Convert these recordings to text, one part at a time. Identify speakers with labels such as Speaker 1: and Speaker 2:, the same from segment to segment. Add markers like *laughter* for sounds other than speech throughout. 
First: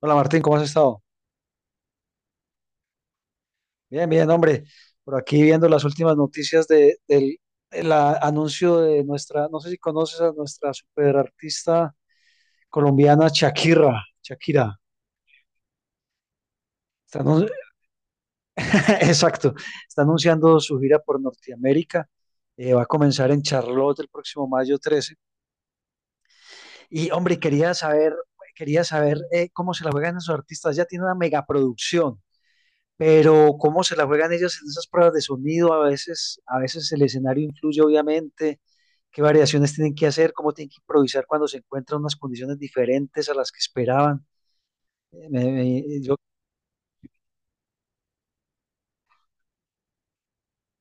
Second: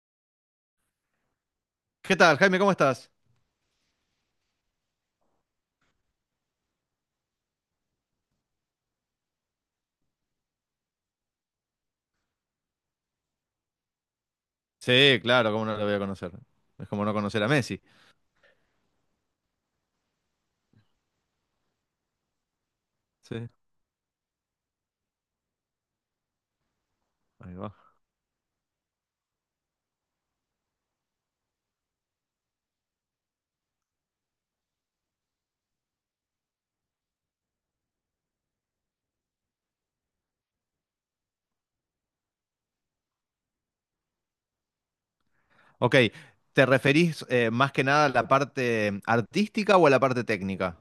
Speaker 1: Hola Martín, ¿cómo has estado?
Speaker 2: ¿Qué tal, Jaime? ¿Cómo estás?
Speaker 1: Bien, bien, hombre. Por aquí viendo las últimas noticias del anuncio de nuestra, no sé si conoces a nuestra superartista colombiana Shakira. Shakira.
Speaker 2: Sí, claro, ¿cómo no lo voy a conocer? Es como no
Speaker 1: Está
Speaker 2: conocer a
Speaker 1: anun-
Speaker 2: Messi.
Speaker 1: *laughs* Exacto. Está anunciando su gira por Norteamérica. Va a comenzar en
Speaker 2: Sí,
Speaker 1: Charlotte el próximo mayo 13. Y hombre,
Speaker 2: ahí
Speaker 1: quería
Speaker 2: va.
Speaker 1: saber, quería saber eh, cómo se la juegan esos artistas. Ya tiene una megaproducción. Pero cómo se la juegan ellos en esas pruebas de sonido, a veces el escenario influye, obviamente, qué variaciones tienen que hacer, cómo tienen que improvisar cuando se encuentran unas condiciones diferentes a las que esperaban. Eh, me- me-
Speaker 2: Ok,
Speaker 1: yo
Speaker 2: ¿te referís más que nada a la parte artística o a la parte técnica?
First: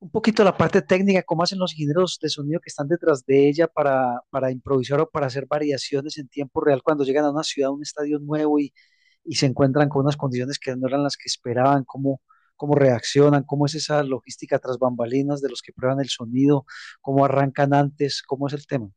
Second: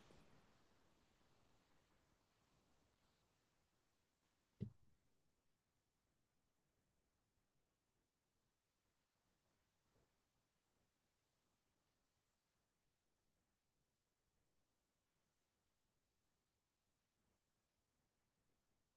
Speaker 1: un poquito la parte técnica, cómo hacen los ingenieros de sonido que están detrás de ella para improvisar o para hacer variaciones en tiempo real cuando llegan a una ciudad, a un estadio nuevo y se encuentran con unas condiciones que no eran las que esperaban, cómo, reaccionan, cómo es esa logística tras bambalinas de los que prueban el sonido, cómo arrancan antes, cómo es el tema.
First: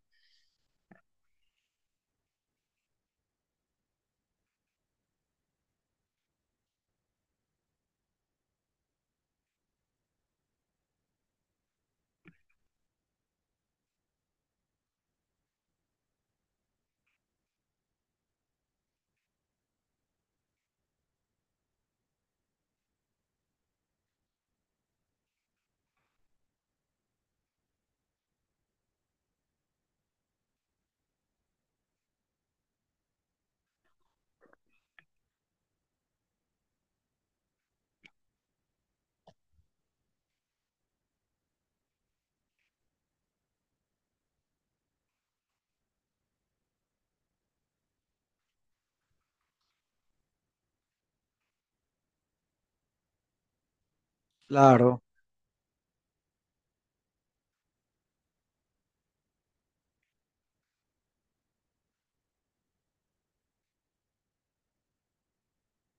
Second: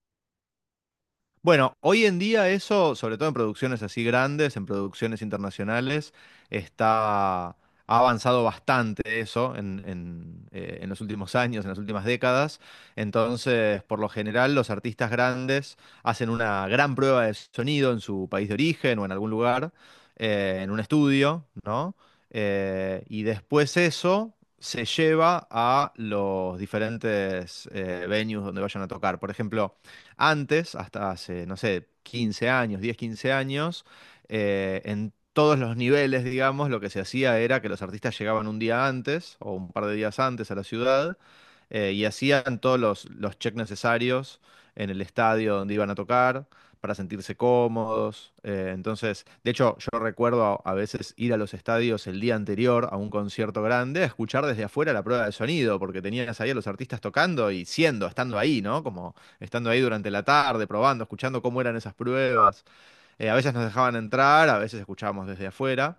Speaker 2: Bueno, hoy en día eso, sobre todo en producciones así grandes, en producciones internacionales, está, ha avanzado bastante eso en los últimos años, en las últimas décadas. Entonces, por lo general, los artistas grandes hacen una gran prueba de sonido en su país de origen o en algún lugar, en un estudio, ¿no? Y después eso se lleva a los diferentes venues donde vayan a tocar. Por ejemplo, antes, hasta hace, no sé, 15 años, 10, 15 años, en todos los niveles, digamos, lo que se hacía era que los artistas llegaban un día antes o un par de días antes a la ciudad y hacían todos los checks necesarios en el estadio donde iban a tocar para sentirse cómodos. Entonces, de hecho, yo recuerdo a veces ir a los estadios el día anterior a un concierto grande a escuchar desde afuera la
Speaker 1: Claro.
Speaker 2: prueba de sonido, porque tenías ahí a los artistas tocando y siendo, estando ahí, ¿no? Como estando ahí durante la tarde, probando, escuchando cómo eran esas pruebas. A veces nos dejaban entrar, a veces escuchábamos desde afuera.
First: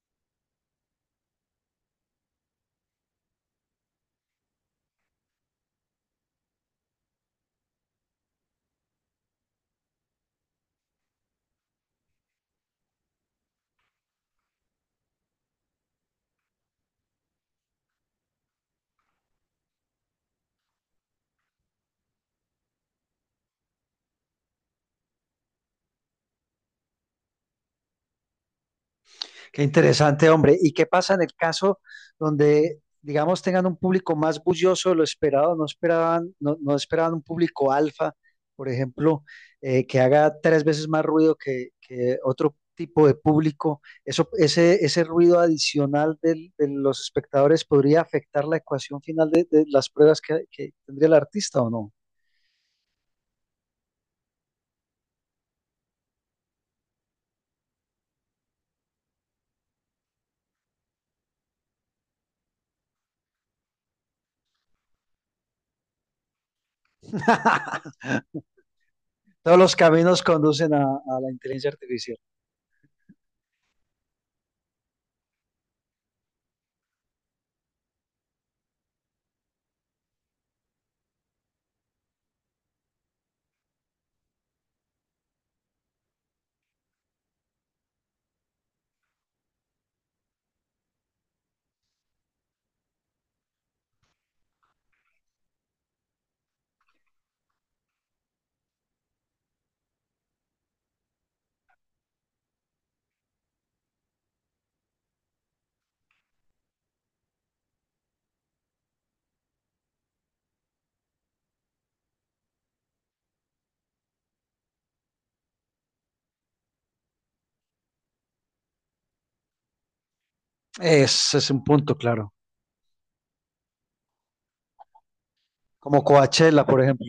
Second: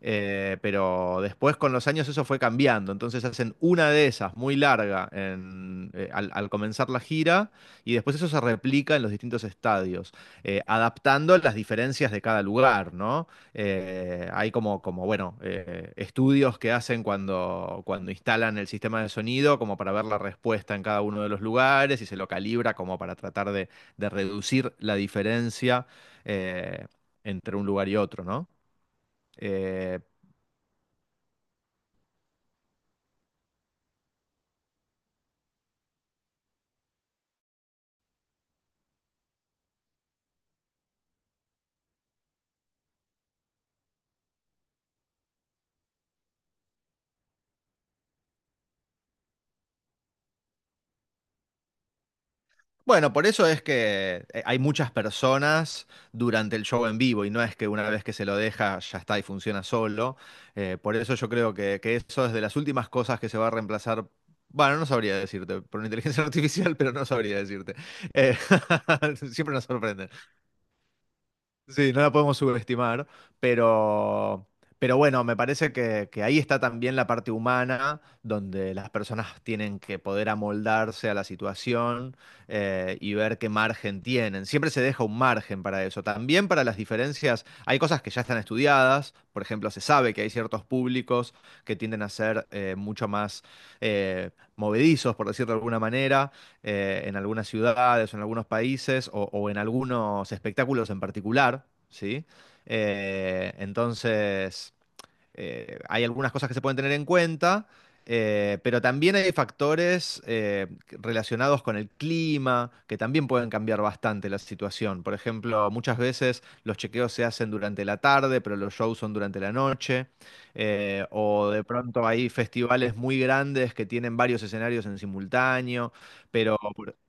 Speaker 2: Pero después con los años eso fue cambiando. Entonces hacen una de esas muy larga al, al comenzar la gira y después eso se replica en los distintos estadios, adaptando las diferencias de cada lugar, ¿no? Hay como, como bueno, estudios que hacen cuando, cuando instalan el sistema de sonido como para ver la respuesta en cada uno de los lugares y se lo calibra como para tratar de reducir la diferencia eh, entre un lugar y otro, ¿no?
Speaker 1: Qué
Speaker 2: Eh,
Speaker 1: interesante, hombre. ¿Y qué pasa en el caso donde, digamos, tengan un público más bullicioso de lo esperado? No esperaban un público alfa, por ejemplo, que haga tres veces más ruido que, otro tipo de público. Eso, ese ruido adicional de los espectadores podría afectar la ecuación final de las pruebas que, tendría el artista o no.
Speaker 2: bueno, por eso es que hay muchas personas durante el show en vivo y no es que una vez que se lo deja ya está y funciona solo. Por eso yo creo que eso es de las últimas cosas que se va a reemplazar. Bueno, no sabría decirte, por una inteligencia *laughs* artificial, pero no sabría decirte.
Speaker 1: *laughs*
Speaker 2: Eh, *laughs* siempre
Speaker 1: Todos
Speaker 2: nos
Speaker 1: los
Speaker 2: sorprenden.
Speaker 1: caminos conducen a la inteligencia
Speaker 2: Sí, no la
Speaker 1: artificial.
Speaker 2: podemos subestimar, pero, pero bueno, me parece que ahí está también la parte humana, donde las personas tienen que poder amoldarse a la situación y ver qué margen tienen. Siempre se deja un margen para eso. También para las diferencias, hay cosas que ya están estudiadas, por ejemplo, se sabe que hay ciertos públicos que tienden a ser mucho más movedizos, por decirlo de alguna manera en algunas ciudades o en algunos países o en algunos espectáculos en particular, ¿sí? Entonces hay algunas cosas que se pueden tener en cuenta, pero también hay factores relacionados con el clima que también pueden cambiar bastante la situación. Por ejemplo, muchas veces los chequeos se hacen durante la tarde, pero los shows son durante la noche.
Speaker 1: Ese es
Speaker 2: O de
Speaker 1: un punto,
Speaker 2: pronto hay
Speaker 1: claro.
Speaker 2: festivales muy grandes que tienen varios escenarios en simultáneo,
Speaker 1: Como
Speaker 2: pero
Speaker 1: Coachella, por ejemplo.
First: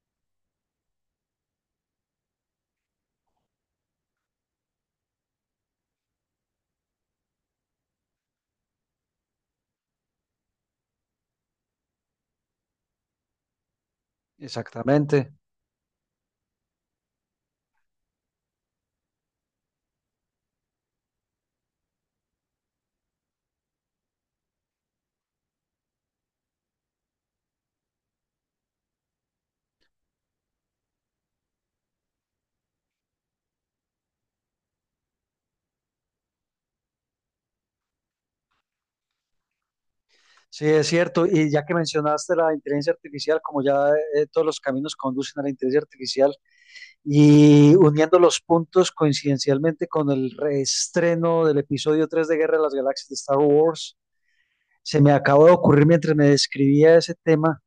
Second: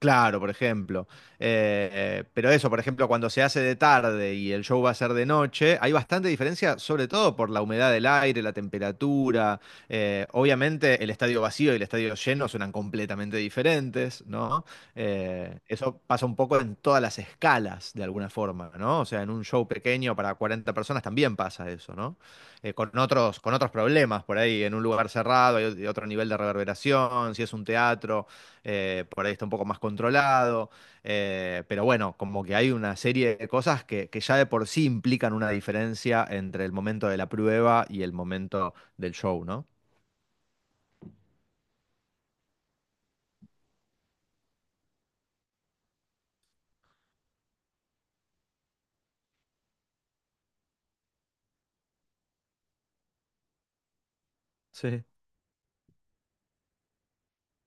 Speaker 2: Claro, por ejemplo. Pero eso, por ejemplo, cuando se hace de tarde y el show va a ser de noche, hay bastante diferencia, sobre todo por la humedad del aire, la temperatura. Obviamente el estadio vacío y el estadio lleno suenan completamente diferentes, ¿no?
Speaker 1: Exactamente.
Speaker 2: Eso pasa un poco en todas las escalas, de alguna forma, ¿no? O sea, en un show pequeño para 40 personas también pasa eso, ¿no? Con otros, con otros problemas por ahí, en un lugar cerrado hay otro nivel de reverberación, si es un teatro por ahí está un poco más controlado, pero bueno, como que hay una serie de cosas que ya de por sí implican una diferencia entre el momento de la prueba y el momento del show, ¿no?
Speaker 1: Sí, es cierto. Y ya que mencionaste la inteligencia artificial, como ya todos los caminos conducen a la inteligencia artificial, y uniendo los puntos coincidencialmente con el reestreno del episodio 3 de Guerra de las Galaxias de Star Wars, se
Speaker 2: Sí,
Speaker 1: me acabó de ocurrir mientras me describía ese tema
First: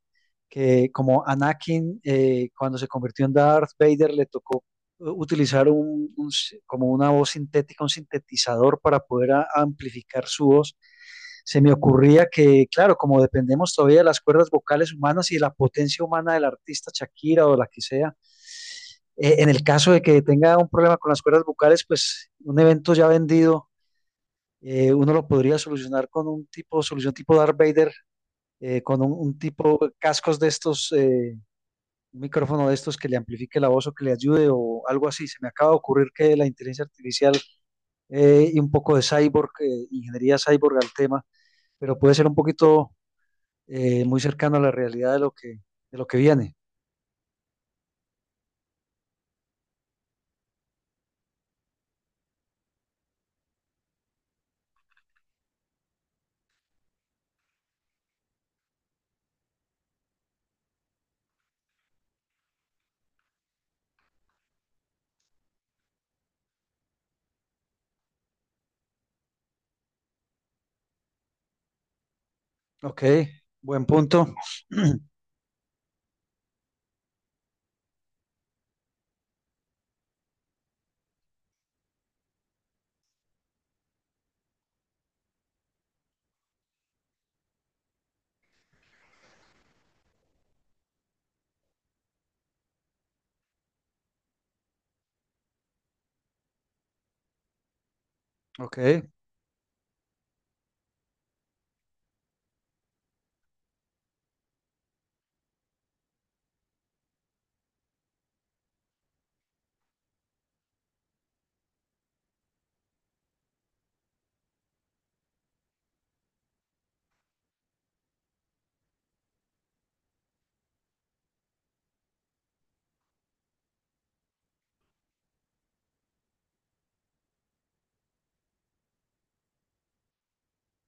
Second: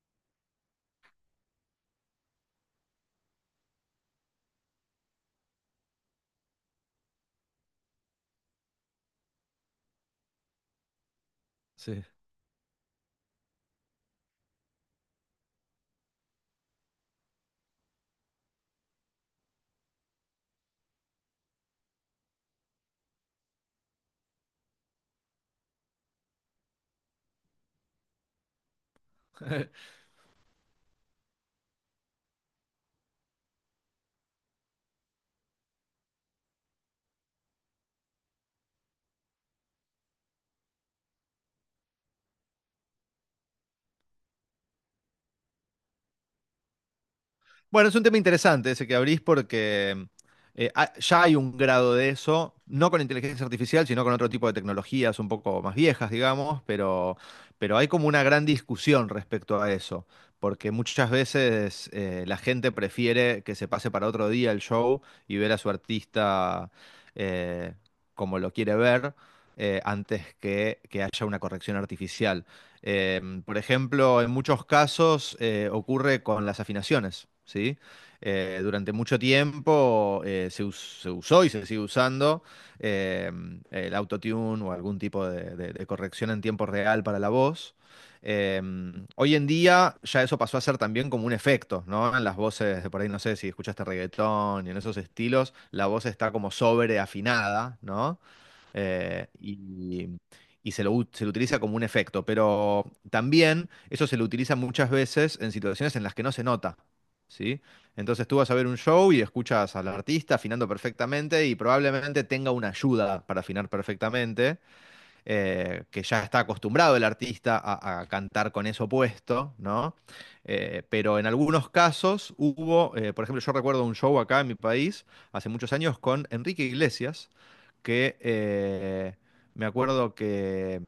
Speaker 1: que como Anakin cuando se convirtió en Darth Vader le tocó utilizar como una voz sintética, un sintetizador para poder amplificar su voz. Se me
Speaker 2: sí.
Speaker 1: ocurría que, claro, como dependemos todavía de las cuerdas vocales humanas y de la potencia humana del artista Shakira o la que sea, en el caso de que tenga un problema con las cuerdas vocales, pues un evento ya vendido, uno lo podría solucionar con un tipo, solución tipo Darth Vader, con un tipo
Speaker 2: *laughs*
Speaker 1: cascos de estos un micrófono de estos que le amplifique la voz o que le ayude o algo así. Se me acaba de ocurrir que la inteligencia artificial y un poco de cyborg, ingeniería cyborg al tema, pero puede ser un poquito muy cercano a la realidad de lo que, viene.
Speaker 2: Bueno, es un tema interesante ese que abrís porque ya hay un grado de eso, no con inteligencia artificial, sino con otro tipo de tecnologías un poco más viejas, digamos, pero hay como una gran discusión respecto a eso, porque muchas veces la gente prefiere que se pase para otro día el show y ver a su artista eh, como lo quiere ver antes que haya una corrección artificial.
Speaker 1: Ok,
Speaker 2: Por
Speaker 1: buen
Speaker 2: ejemplo, en
Speaker 1: punto.
Speaker 2: muchos
Speaker 1: *clears throat*
Speaker 2: casos ocurre con las afinaciones, ¿sí? Durante mucho tiempo se, se usó y se sigue usando eh, el autotune o algún tipo de, de corrección en tiempo real para la voz. Eh, Hoy en día ya eso pasó a ser también como un efecto, ¿no? En las voces, de por ahí no sé si escuchaste reggaetón y en esos estilos, la voz está como sobreafinada, ¿no?
Speaker 1: Ok.
Speaker 2: Y, y se lo, se lo utiliza como un efecto, pero también eso se lo utiliza muchas veces en situaciones en las que no se nota, ¿sí? Entonces tú vas a ver un show y escuchas al artista afinando perfectamente y probablemente tenga una ayuda para afinar perfectamente, que ya está acostumbrado el artista a cantar con eso puesto, ¿no? Pero en algunos casos hubo, por ejemplo, yo recuerdo un show acá en mi país hace muchos años con Enrique Iglesias, que me acuerdo que,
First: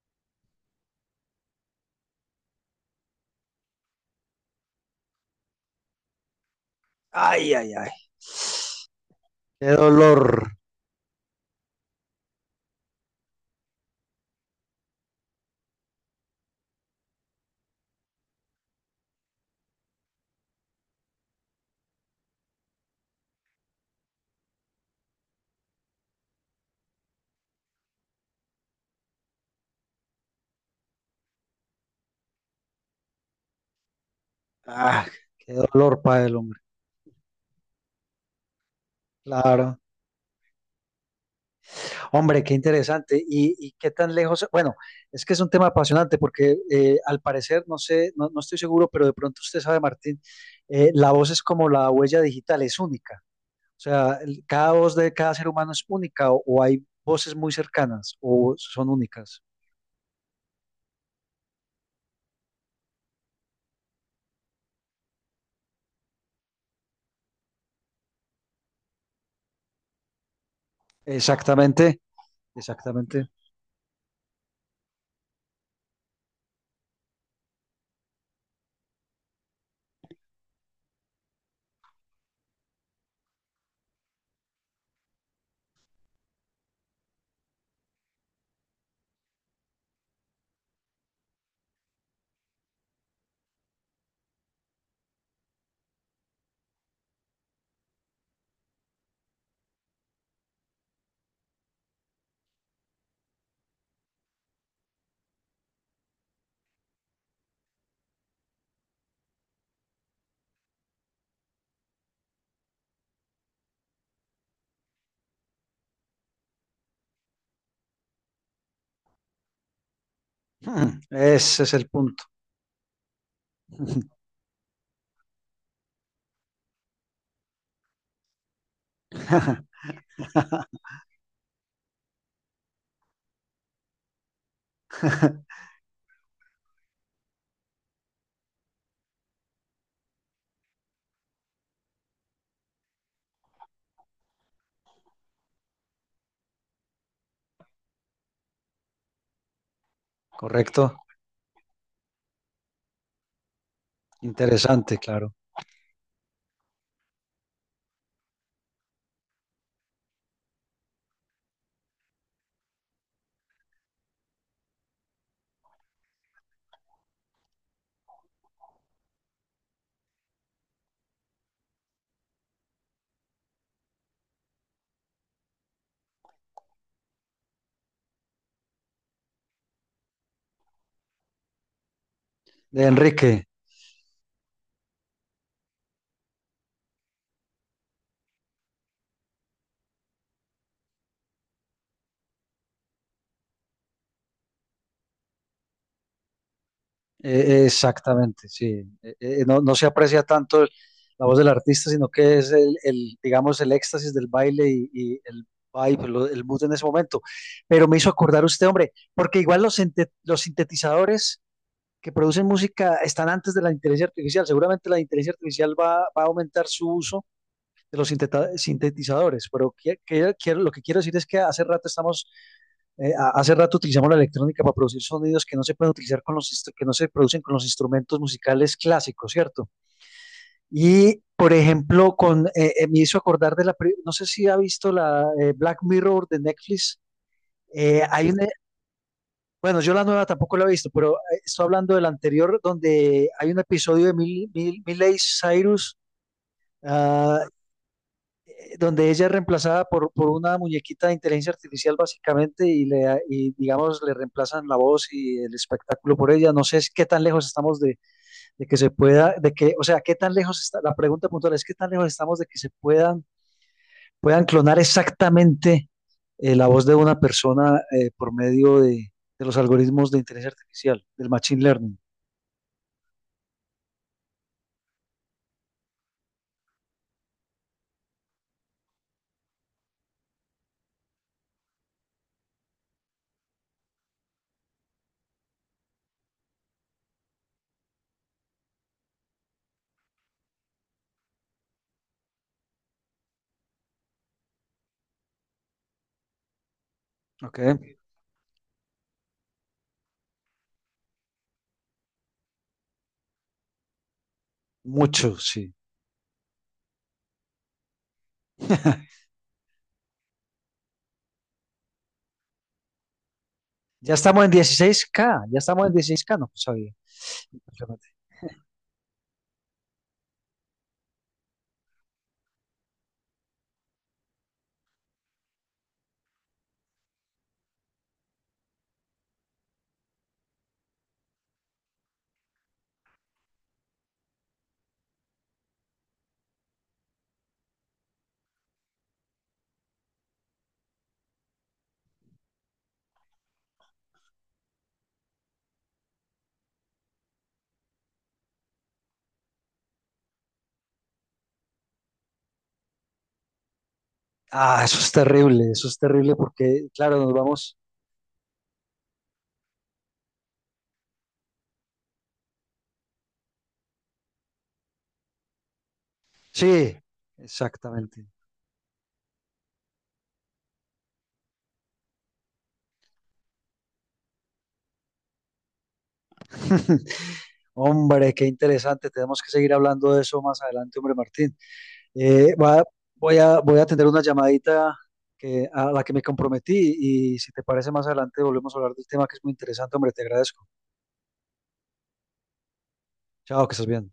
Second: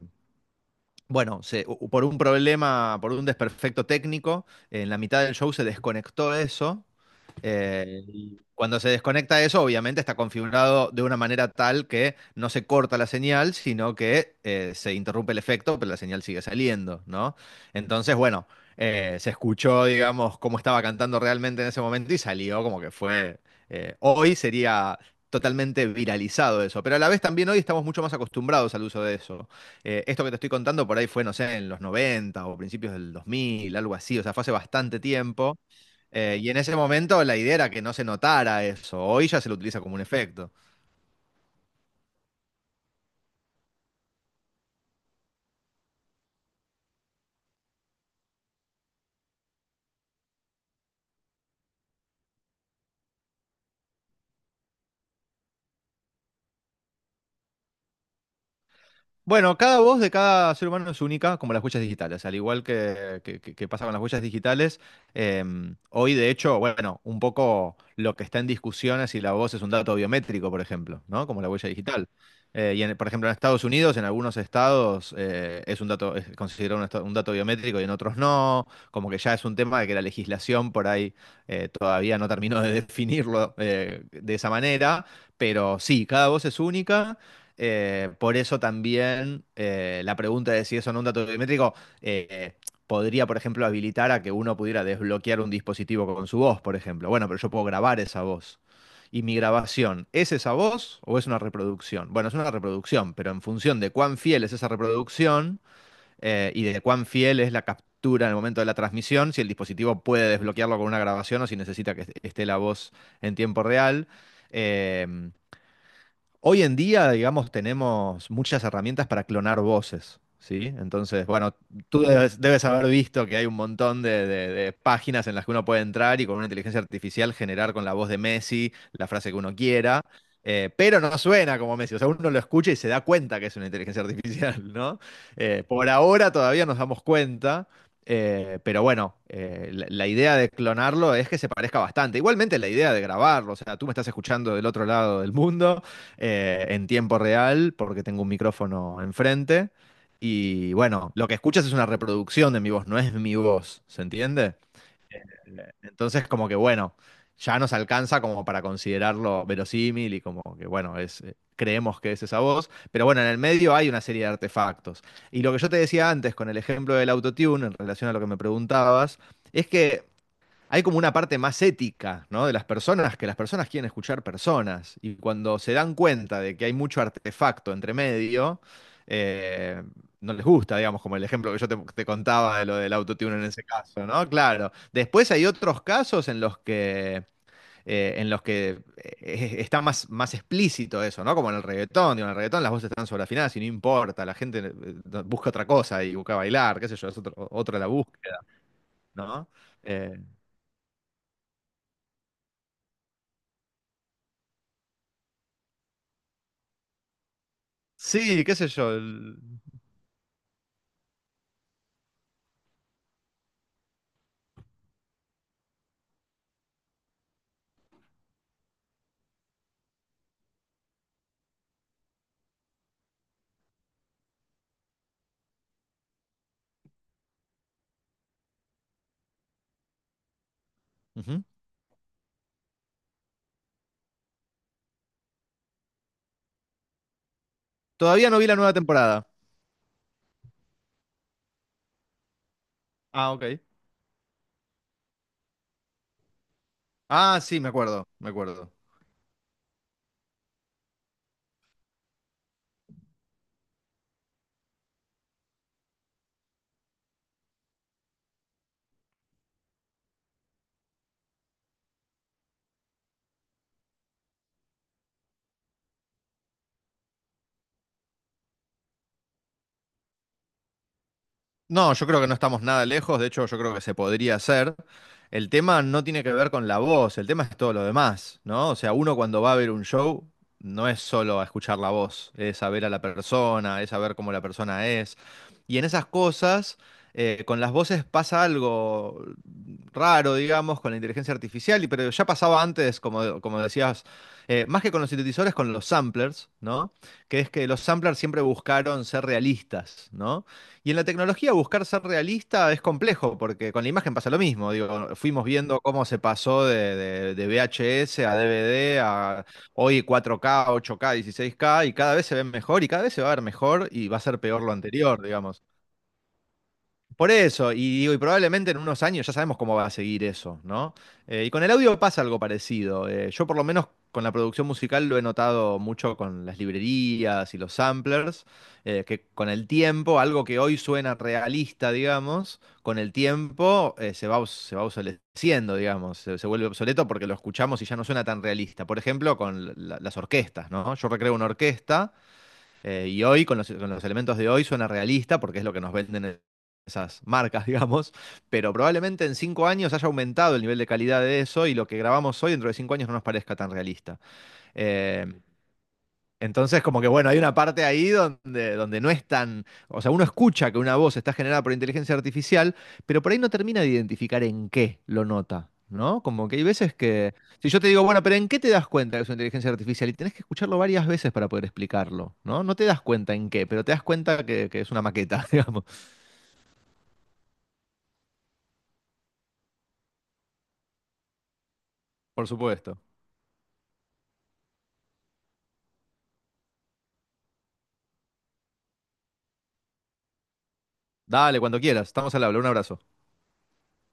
Speaker 2: bueno, por un problema, por un desperfecto técnico, en la mitad del show se desconectó eso
Speaker 1: Ay, ay, ay.
Speaker 2: y cuando se desconecta eso,
Speaker 1: Qué
Speaker 2: obviamente está
Speaker 1: dolor.
Speaker 2: configurado de una manera tal que no se corta la señal, sino que se interrumpe el efecto, pero la señal sigue saliendo, ¿no? Entonces, bueno, se escuchó, digamos, cómo estaba cantando realmente en ese momento y salió como que fue... hoy sería totalmente viralizado eso, pero a la vez también hoy estamos mucho más acostumbrados al uso de eso. Esto que te estoy contando por ahí fue, no sé, en los 90 o principios del 2000, algo así, o sea, fue hace bastante
Speaker 1: Ah, Qué
Speaker 2: tiempo.
Speaker 1: dolor para el
Speaker 2: Y en
Speaker 1: hombre.
Speaker 2: ese momento la idea era que no se notara eso. Hoy ya se lo
Speaker 1: Claro.
Speaker 2: utiliza como un efecto.
Speaker 1: Hombre, qué interesante. ¿Y qué tan lejos? Bueno, es que es un tema apasionante porque al parecer, no sé, no estoy seguro, pero de pronto usted sabe, Martín, la voz es como la huella digital, es única. O sea, cada voz de cada ser humano es única o, hay voces muy cercanas o son únicas.
Speaker 2: Bueno, cada voz de cada ser humano es única, como las huellas digitales. Al igual que pasa con las huellas digitales, eh, hoy de hecho, bueno, un poco lo que está en discusión es si la voz es un dato biométrico, por ejemplo, ¿no? Como la huella
Speaker 1: Exactamente,
Speaker 2: digital. Por ejemplo,
Speaker 1: exactamente.
Speaker 2: en Estados Unidos, en algunos estados, es un dato, es considerado un dato biométrico y en otros no. Como que ya es un tema de que la legislación por ahí todavía no terminó de *laughs* definirlo de esa manera. Pero sí, cada voz es única. Por eso también la pregunta de si eso no un dato biométrico eh, podría, por ejemplo, habilitar a que uno pudiera desbloquear un dispositivo con su voz, por ejemplo. Bueno, pero yo puedo grabar esa voz. ¿Y mi grabación es esa voz o es una reproducción? Bueno, es una reproducción, pero en función de cuán fiel es esa reproducción y de cuán fiel es la captura en el momento de la transmisión, si el dispositivo puede desbloquearlo con una grabación o si necesita que esté la voz en tiempo real. Eh, Hoy en día, digamos, tenemos muchas herramientas para clonar voces, ¿sí? Entonces, bueno,
Speaker 1: Ese es el
Speaker 2: tú
Speaker 1: punto.
Speaker 2: debes, debes haber visto que hay un montón de, de páginas en las que uno puede entrar y con una inteligencia artificial generar con la voz de Messi la frase que uno quiera, pero no suena como Messi, o sea, uno lo escucha y se da cuenta que es una inteligencia *laughs* artificial, ¿no?
Speaker 1: *laughs*
Speaker 2: Por ahora todavía nos damos cuenta. Pero bueno, la idea de clonarlo es que se parezca bastante. Igualmente la idea de grabarlo, o sea, tú me estás escuchando del otro lado del mundo, en tiempo real porque tengo un micrófono enfrente. Y
Speaker 1: Correcto.
Speaker 2: bueno, lo que escuchas es una reproducción de mi voz, no es mi voz, ¿se entiende?
Speaker 1: Interesante, claro.
Speaker 2: Entonces, como que bueno, ya nos alcanza como para considerarlo verosímil y como que bueno, es, creemos que es esa voz. Pero bueno, en el medio hay una serie de artefactos. Y lo que yo te decía antes con el ejemplo del autotune, en relación a lo que me preguntabas, es que hay como una parte más ética, ¿no? De las personas, que las personas quieren escuchar personas. Y cuando se dan cuenta de que hay mucho artefacto entre medio, eh, no les gusta, digamos, como el ejemplo que yo te, te contaba de lo
Speaker 1: De
Speaker 2: del autotune en
Speaker 1: Enrique.
Speaker 2: ese caso, ¿no? Claro. Después hay otros casos en los que. En los que está más, más explícito eso, ¿no? Como en el reggaetón, digo, en el reggaetón las voces están sobreafinadas y no importa, la gente busca otra cosa y busca bailar, qué sé yo, es otra la búsqueda,
Speaker 1: Exactamente, sí.
Speaker 2: ¿no?
Speaker 1: No, se
Speaker 2: Eh,
Speaker 1: aprecia tanto la voz del artista, sino que es el, digamos, el éxtasis del baile y el vibe, el mood en ese momento. Pero me hizo
Speaker 2: Sí,
Speaker 1: acordar
Speaker 2: qué
Speaker 1: usted,
Speaker 2: sé yo.
Speaker 1: hombre, porque igual los sintetizadores que producen música están antes de la inteligencia artificial. Seguramente la inteligencia artificial va a aumentar su uso de los sintetizadores, pero lo que quiero decir es que hace rato utilizamos la electrónica para producir sonidos que no se pueden utilizar que no se producen con los instrumentos musicales clásicos, ¿cierto? Y
Speaker 2: Ujú.
Speaker 1: por ejemplo, con me hizo acordar no sé si ha visto la Black Mirror de Netflix. Hay
Speaker 2: Todavía no
Speaker 1: una,
Speaker 2: vi la nueva temporada.
Speaker 1: bueno, yo la nueva tampoco la he visto, pero estoy hablando del anterior donde
Speaker 2: Ah,
Speaker 1: hay un
Speaker 2: ok.
Speaker 1: episodio de Miley Cyrus, ah,
Speaker 2: Ah, sí, me acuerdo, me acuerdo.
Speaker 1: donde ella es reemplazada por una muñequita de inteligencia artificial básicamente y digamos le reemplazan la voz y el espectáculo por ella. No sé qué tan lejos estamos de, de que se pueda, o sea, qué tan lejos está, la pregunta puntual es qué tan lejos estamos de que se puedan clonar exactamente, la voz de una persona por medio de los algoritmos de inteligencia artificial, del machine
Speaker 2: No,
Speaker 1: learning.
Speaker 2: yo creo que no estamos nada lejos, de hecho yo creo que se podría hacer. El tema no tiene que ver con la voz, el tema es todo lo demás, ¿no? O sea, uno cuando va a ver un show no es solo a escuchar la voz, es a ver a la persona, es a ver cómo la persona es. Y en esas cosas, con las voces pasa algo raro, digamos, con la inteligencia artificial, pero ya pasaba antes, como, como decías, más que con los sintetizadores, con los samplers, ¿no? Que es
Speaker 1: Ok,
Speaker 2: que los samplers siempre buscaron ser realistas, ¿no? Y en la tecnología buscar ser realista es complejo, porque con la imagen pasa lo mismo. Digo,
Speaker 1: mucho,
Speaker 2: fuimos
Speaker 1: sí.
Speaker 2: viendo cómo se pasó de, de VHS a DVD
Speaker 1: *laughs*
Speaker 2: a hoy 4K, 8K, 16K, y cada vez se ven mejor y cada vez se va a ver mejor y
Speaker 1: Ya
Speaker 2: va a ser
Speaker 1: estamos en
Speaker 2: peor lo anterior,
Speaker 1: 16K, ya
Speaker 2: digamos.
Speaker 1: estamos en 16K, no pues, sabía.
Speaker 2: Por eso, y digo, y probablemente en unos años ya sabemos cómo va a seguir eso, ¿no? Y con el audio pasa algo parecido. Yo por lo menos con la producción musical lo he notado mucho con las librerías y los samplers, que con el tiempo, algo que hoy suena realista, digamos, con el tiempo se va, se va obsoleciendo, digamos, se vuelve obsoleto porque lo escuchamos y ya no suena tan realista. Por ejemplo, con las orquestas, ¿no? Yo recreo una orquesta y hoy, con los elementos de hoy, suena realista porque es lo que nos venden esas marcas, *laughs* digamos, pero probablemente en 5 años haya aumentado el nivel de calidad de eso y lo que grabamos hoy dentro de 5 años no nos parezca tan realista.
Speaker 1: Ah,
Speaker 2: Eh,
Speaker 1: eso es terrible
Speaker 2: entonces,
Speaker 1: porque,
Speaker 2: como que
Speaker 1: claro,
Speaker 2: bueno,
Speaker 1: nos
Speaker 2: hay una
Speaker 1: vamos.
Speaker 2: parte ahí donde, donde no es tan. O sea, uno escucha que una voz está generada por inteligencia artificial, pero por ahí no termina de identificar en qué lo nota, ¿no? Como que hay veces
Speaker 1: Sí,
Speaker 2: que. Si yo te digo, bueno,
Speaker 1: exactamente.
Speaker 2: pero ¿en qué te das cuenta que es una inteligencia artificial? Y tenés que escucharlo varias veces para poder explicarlo, ¿no? No te das cuenta en qué, pero te das cuenta que es una maqueta, *laughs* digamos.
Speaker 1: *laughs* Hombre, qué interesante. Tenemos que seguir hablando de eso más adelante, hombre Martín.
Speaker 2: Por
Speaker 1: Eh, va-
Speaker 2: supuesto.
Speaker 1: voy a atender una llamadita, a la que me comprometí, y si te parece más adelante volvemos a hablar del tema que es muy interesante, hombre, te agradezco.
Speaker 2: Dale, cuando quieras. Estamos al habla. Un abrazo.
Speaker 1: Chao, que estés bien.